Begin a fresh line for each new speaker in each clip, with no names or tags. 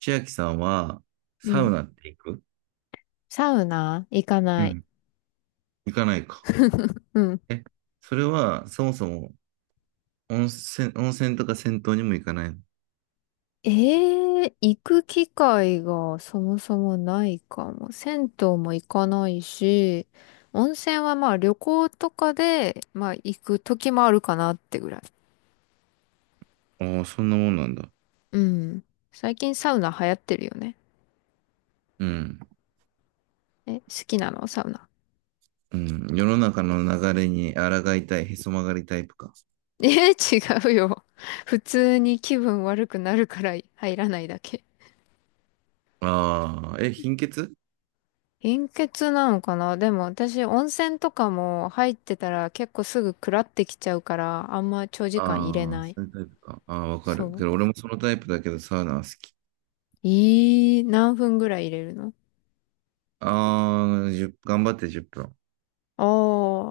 千秋さんは、
う
サウ
ん。
ナって行く？
サウナ行か
う
ない。
ん行かないか。
うん。
え、それは、そもそも、温泉とか銭湯にも行かないの？
ええ、行く機会がそもそもないかも。銭湯も行かないし、温泉はまあ旅行とかで、まあ行く時もあるかなってぐらい。
ああ、そんなもんなんだ。
うん。最近サウナ流行ってるよね。
うん。
え、好きなの、サウナ。
うん。世の中の流れに抗いたい、へそ曲がりタイプか。
え、違うよ。普通に気分悪くなるから入らないだけ。
ああ、え、貧血？
貧血なのかな、でも私温泉とかも入ってたら結構すぐくらってきちゃうから、あんま長時間入れ
ああ、
ない。
そういうタイプか。ああ、わか
そ
る。け
う。
ど、俺もそのタイプだけど、サウナは好き。
ええ、何分ぐらい入れるの？
ああ、1頑張って10分。
ああ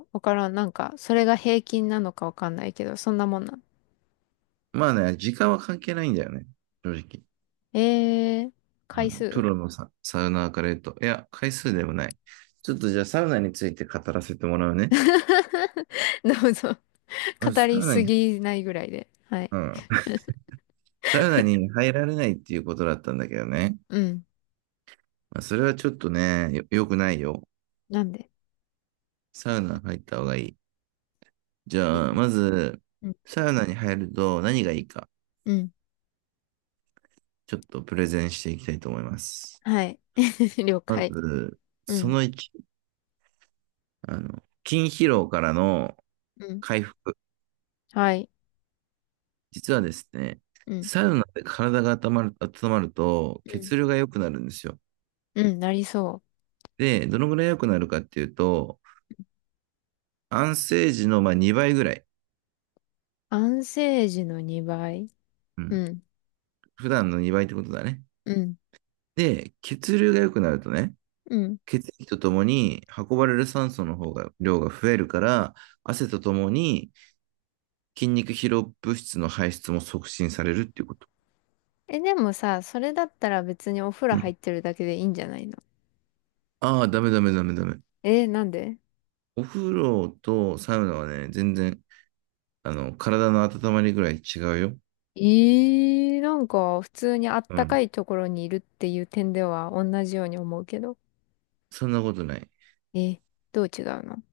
ー、わからん。なんか、それが平均なのかわかんないけど、そんなもんなん。
まあね、時間は関係ないんだよね。正直。
ええ、
う
回
ん、プ
数？
ロのサウナーから言うと、いや、回数でもない。ちょっとじゃあサウナについて語らせてもらうね。
どうぞ。
まず
語
サ
り
ウナ
す
に、
ぎないぐらいで。はい。
うん。サウナに入られないっていうことだったんだけどね。
うん。
まあ、それはちょっとね、良くないよ。
なんで？
サウナ入った方がいい。じ
い
ゃあ、まず、
うん。
サウナに入ると何がいいか、
うん。
ちょっとプレゼンしていきたいと思います。
はい。了
ま
解。
ず、
う
そ
ん。
の1、筋疲労からの
うん。
回復。
はい。
実はですね、
うん。
サウナで体が温まる、温まると
うん。
血流が良くなるんですよ。
うん。なりそう。
で、どのぐらい良くなるかっていうと、安静時のまあ2倍ぐらい。
安静時の2倍。
う
う
ん。
ん、
普段の2倍ってことだね。
うん、
で、血流が良くなるとね、
うん。
血液とともに運ばれる酸素の方が、量が増えるから、汗とともに筋肉疲労物質の排出も促進されるっていうこと。
え、でもさ、それだったら別にお風呂
う
入
ん。
ってるだけでいいんじゃないの？
ああ、ダメダメダメダメ。
え、なんで？
お風呂とサウナはね、全然、体の温まりぐらい違うよ。
えー、なんか普通にあっ
う
たか
ん。
いところにいるっていう点では同じように思うけど。
そんなことない。
え、どう違うの？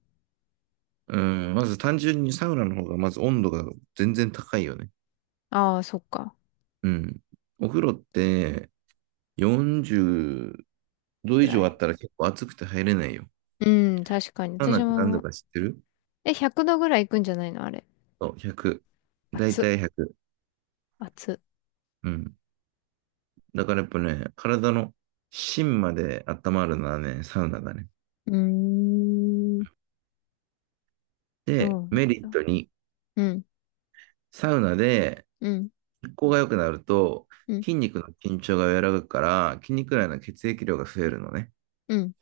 うん。まず単純にサウナの方がまず温度が全然高いよね。
ああー、そっか。
うん。お風呂って40度
ぐ
以
ら
上あっ
い。
たら結構暑くて入れないよ。
うん、確かに。
サウナ
私
って何度
も、
か知ってる？
え、100度ぐらいいくんじゃないの、あれ。
そう、100。だい
熱っ、
たい100。
熱っ。
うん。だからやっぱね、体の芯まで温まるのはね、サウナだね。
うーん、そ
で、
うなん
メリッ
だ。
トに、
うん、
サウナで
うん、
血行が良くなると、
うん、
筋肉の緊張が和らぐから、筋肉内の血液量が増えるのね。
うん。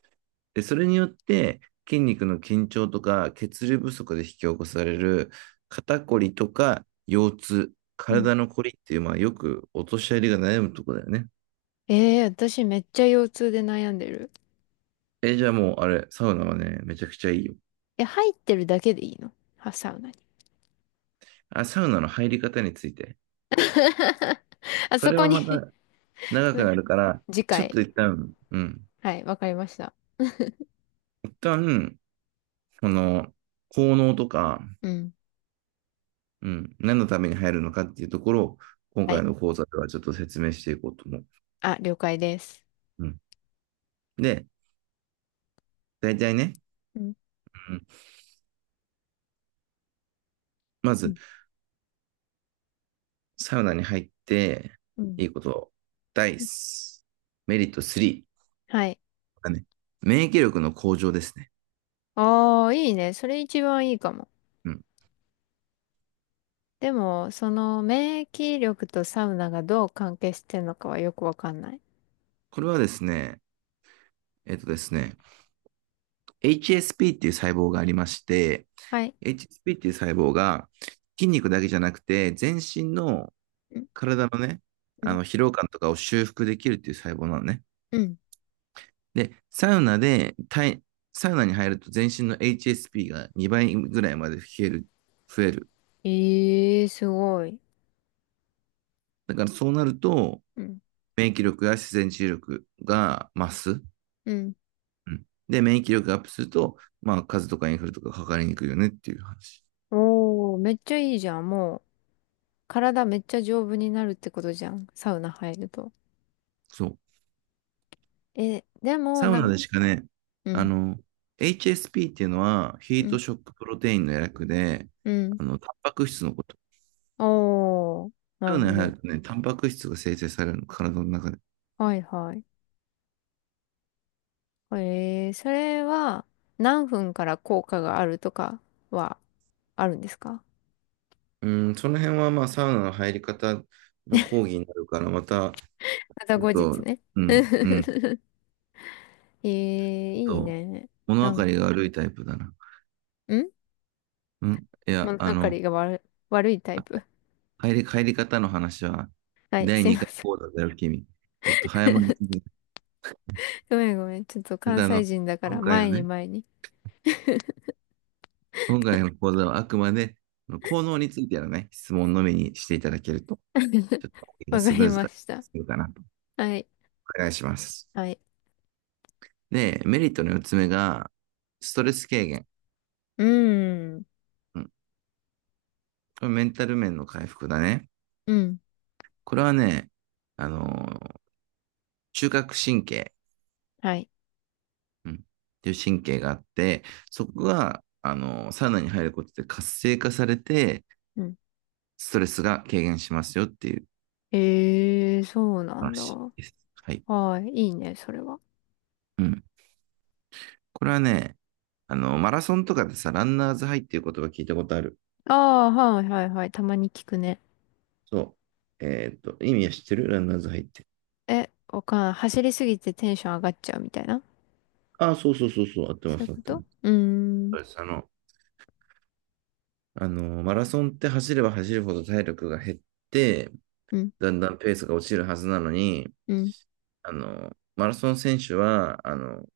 で、それによって筋肉の緊張とか血流不足で引き起こされる肩こりとか腰痛、
うん、
体のこりっていう、まあよくお年寄りが悩むとこだよね。
ええー、私めっちゃ腰痛で悩んでる。
え、じゃあもうあれ、サウナはね、めちゃくちゃいいよ。
え、入ってるだけでいいの？は、サウナに。
あ、サウナの入り方について。
あ
そ
そ
れ
こ
は
に。
また長くなるから、
次
ちょっ
回。
と一旦、うん。
はい、わかりました。
一旦、この、効能とか、
うん。
うん、何のために入るのかっていうところを、今
は
回
い。
の講座ではちょっと説明していこうと思う。
あ、了解です。
うん、で、大体ね、
うん。
うん、ま
う
ず、
ん。
サウナに入って、
うん。
いいこと。ダイス。メリット3。
はい。
がね。免疫力の向上ですね。
ああ、いいね。それ一番いいかも。
うん。
でも、その免疫力とサウナがどう関係してるのかはよくわかんない。
これはですね、えっとですね、HSP っていう細胞がありまして、
はい。
HSP っていう細胞が筋肉だけじゃなくて、全身の
うん。
体のね、
う
あ
ん。
の疲労感とかを修復できるっていう細胞なのね。
うん。
で、サウナで体、サウナに入ると全身の HSP が2倍ぐらいまで増える。増える。
ええー、すごい。
だからそうなると、
うん。
免疫力や自然治癒力が増す。
うん。
うん、で、免疫力がアップすると、まあ、風邪とかインフルとかかかりにくいよねっていう話。
おー、めっちゃいいじゃん、もう。体めっちゃ丈夫になるってことじゃん。サウナ入ると。
そう。
え、でも、
サウ
な
ナ
ん、
でしかね、
う
あ
ん、
の、HSP っていうのは、ヒ
う
ート
ん、
ショックプロテインの略で、
うん。
あの、タンパク質のこと。
おー、な
サウ
る
ナ
ほ
に入
ど。
るとね、タンパク質が生成されるの、体の中で。
はいはい。えー、それは何分から効果があるとかはあるんですか？
うん、その辺は、まあ、サウナの入り方の講義になるから、また、
また
ちょっ
後日
と、
ね。
う ん、うん、ちょ
えー、
っ
いい
と、
ね。
物
な
分
ん、
か
ん、
りが悪いタイプだな。うん、いや、
物
あ
分か
の、
りが悪い、タイプ。
帰り方の話は、
はい、
第
すいま
2回
せ
講
ん。
座だよ、君。ちょっと早まりすぎ。
ごめんごめん。ちょっと
ちょっ
関
とあ
西
の、
人だか
今
ら、
回の
前に
ね、
前に。
今回の講座はあくまで、あの効能についてのね、質問のみにしていただけると、ちょ っと講義が
わか
スム
り
ーズ
ま
化
した。
するかなと。
はい。
お願いします。
はい。
で、メリットの4つ目が、ストレス軽減。
うん。
うん。これメンタル面の回復だね。
うん。
これはね、あの中核神経、
はい。
うん、っていう神経があって、そこが、サウナに入ることで活性化されて、
うん。
ストレスが軽減しますよっていう
ええ、そうなんだ。
話です。はい。
はい。いいね、それは。
うん。これはね、あの、マラソンとかでさ、ランナーズハイっていう言葉聞いたことある？
ああ、はいはいはい。たまに聞くね。
そう。えーっと、意味は知ってるランナーズハイって？
え、わかんない。走りすぎてテンション上がっちゃうみたいな。
ああ、そうそうそうそう、合って
そ
ま
ういう
す、合っ
こ
てま
と？
す。
うーん。
そうです。あの、マラソンって走れば走るほど体力が減って、
うん。
だんだんペースが落ちるはずなのに、
うん。
あの、マラソン選手は、あの、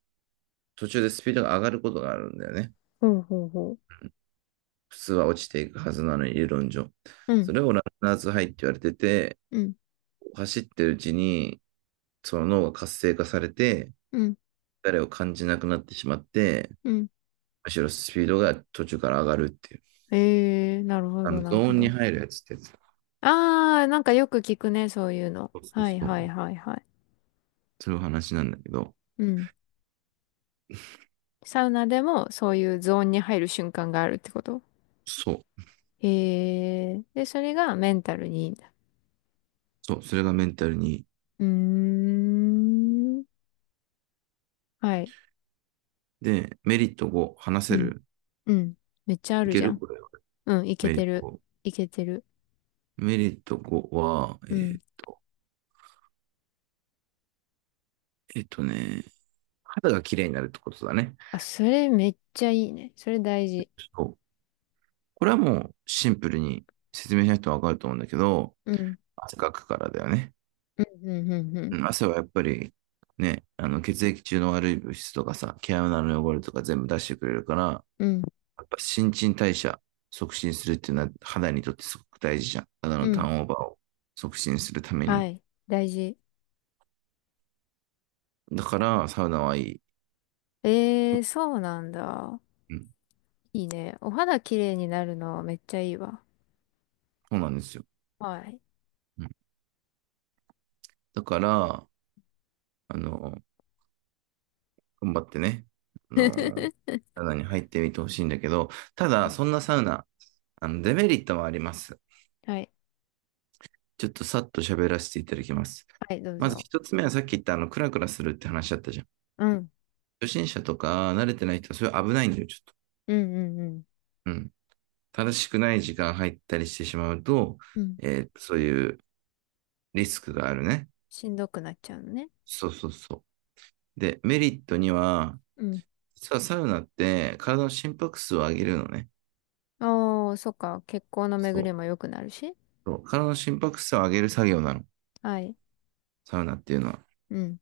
途中でスピードが上がることがあるんだよね。
ほうほうほう。
普通は落ちていくはずなのに、理論上。
うん。
それをランナーズハイって言われてて、
うん。
走ってるうちに、その脳が活性化されて、
うん。
誰を感じなくなってしまって、
うん。
むしろスピードが途中から上がるっていう。
ええ、なるほ
あ
ど、
の、
な
ゾ
るほ
ーンに
ど。
入るやつってやつ。
ああ、なんかよく聞くね、そういうの。
そうそう
はい
そう。
はいはいはい。
そういう話なんだけど、
うん。サウナでもそういうゾーンに入る瞬間があるってこと？
そう。
へえ。で、それがメンタルにいいんだ。
そう、それがメンタルに。
うーん。はい。
で、メリット5、話
う
せ
ん。
る？
うん。めっちゃあ
い
る
け
じゃ
る
ん。
これは。
うん。いけ
メリッ
て
ト
る。
5。
いけてる。
メリット5は、
うん。
えっとね、肌が綺麗になるってことだね。
あ、それめっちゃいいね。それ大事。
そう。これはもうシンプルに説明しないと分かると思うんだけど、
うん。
汗かくからだよね。
うん。うん。うん。
うん、汗はやっぱりね、あの血液中の悪い物質とかさ、毛穴の汚れとか全部出してくれるから、
うん。うん。
やっぱ新陳代謝促進するっていうのは肌にとってすごく大事じゃん。肌
う
のター
ん。
ンオーバーを促進するためにも。
はい。大事。
だから、サウナはいい。
ええ、そうなんだ。
うん、
いいね。お肌きれいになるのめっちゃいいわ。
そうなんですよ。
はい。
うん、だから、あの、頑張ってね、あの、サウナに入ってみてほしいんだけど、ただ、そんなサウナ、あの、デメリットもあります。
はい。
ちょっとさっと喋らせていただきます。
はい、どう
まず
ぞ。
一つ目はさっき言ったあの、クラクラするって話だったじゃん。
うん。
初心者とか慣れてない人はそれ危ないんだよ、ちょっと。
うんうんうん。
うん。正しくない時間入ったりしてしまうと、
うん。
えーそういうリスクがあるね。
しんどくなっちゃうのね。
そうそうそう。で、メリットには、
うん。
実はサウナって体の心拍数を上げるのね。
ああ、そっか。血行の
そ
巡
う。
りも良くなるし。
そう体の心拍数を上げる作業なの。
はい。
サウナっていうのは。
うん。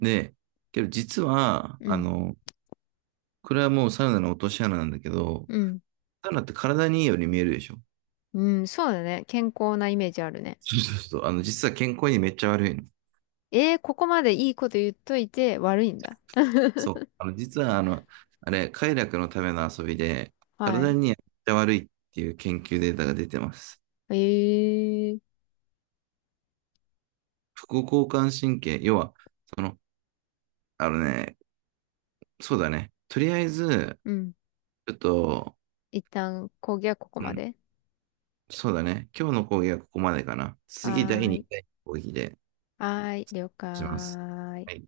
で、けど実は、
う
あ
ん。
の、これはもうサウナの落とし穴なんだけど、
うん。
サウナって体にいいように見えるでしょ。
うん。そうだね。健康なイメージあるね。
そうそうそう。あの、実は健康にめっちゃ悪いの。
えー、ここまでいいこと言っといて悪いんだ。
そう。あの、実はあの、あれ、快楽のための遊びで、
は
体
い。
にめっちゃ悪いっていう研究データが出てます。
ええー。
副交感神経、要は、その、あのね、そうだね。とりあえず、
うん。
ちょっと、
一旦、講義はここ
う
ま
ん、
で。
そうだね。今日の講義はここまでかな。次、
は
第
ーい。
2回の講義で
はーい。了
します。
解。
はい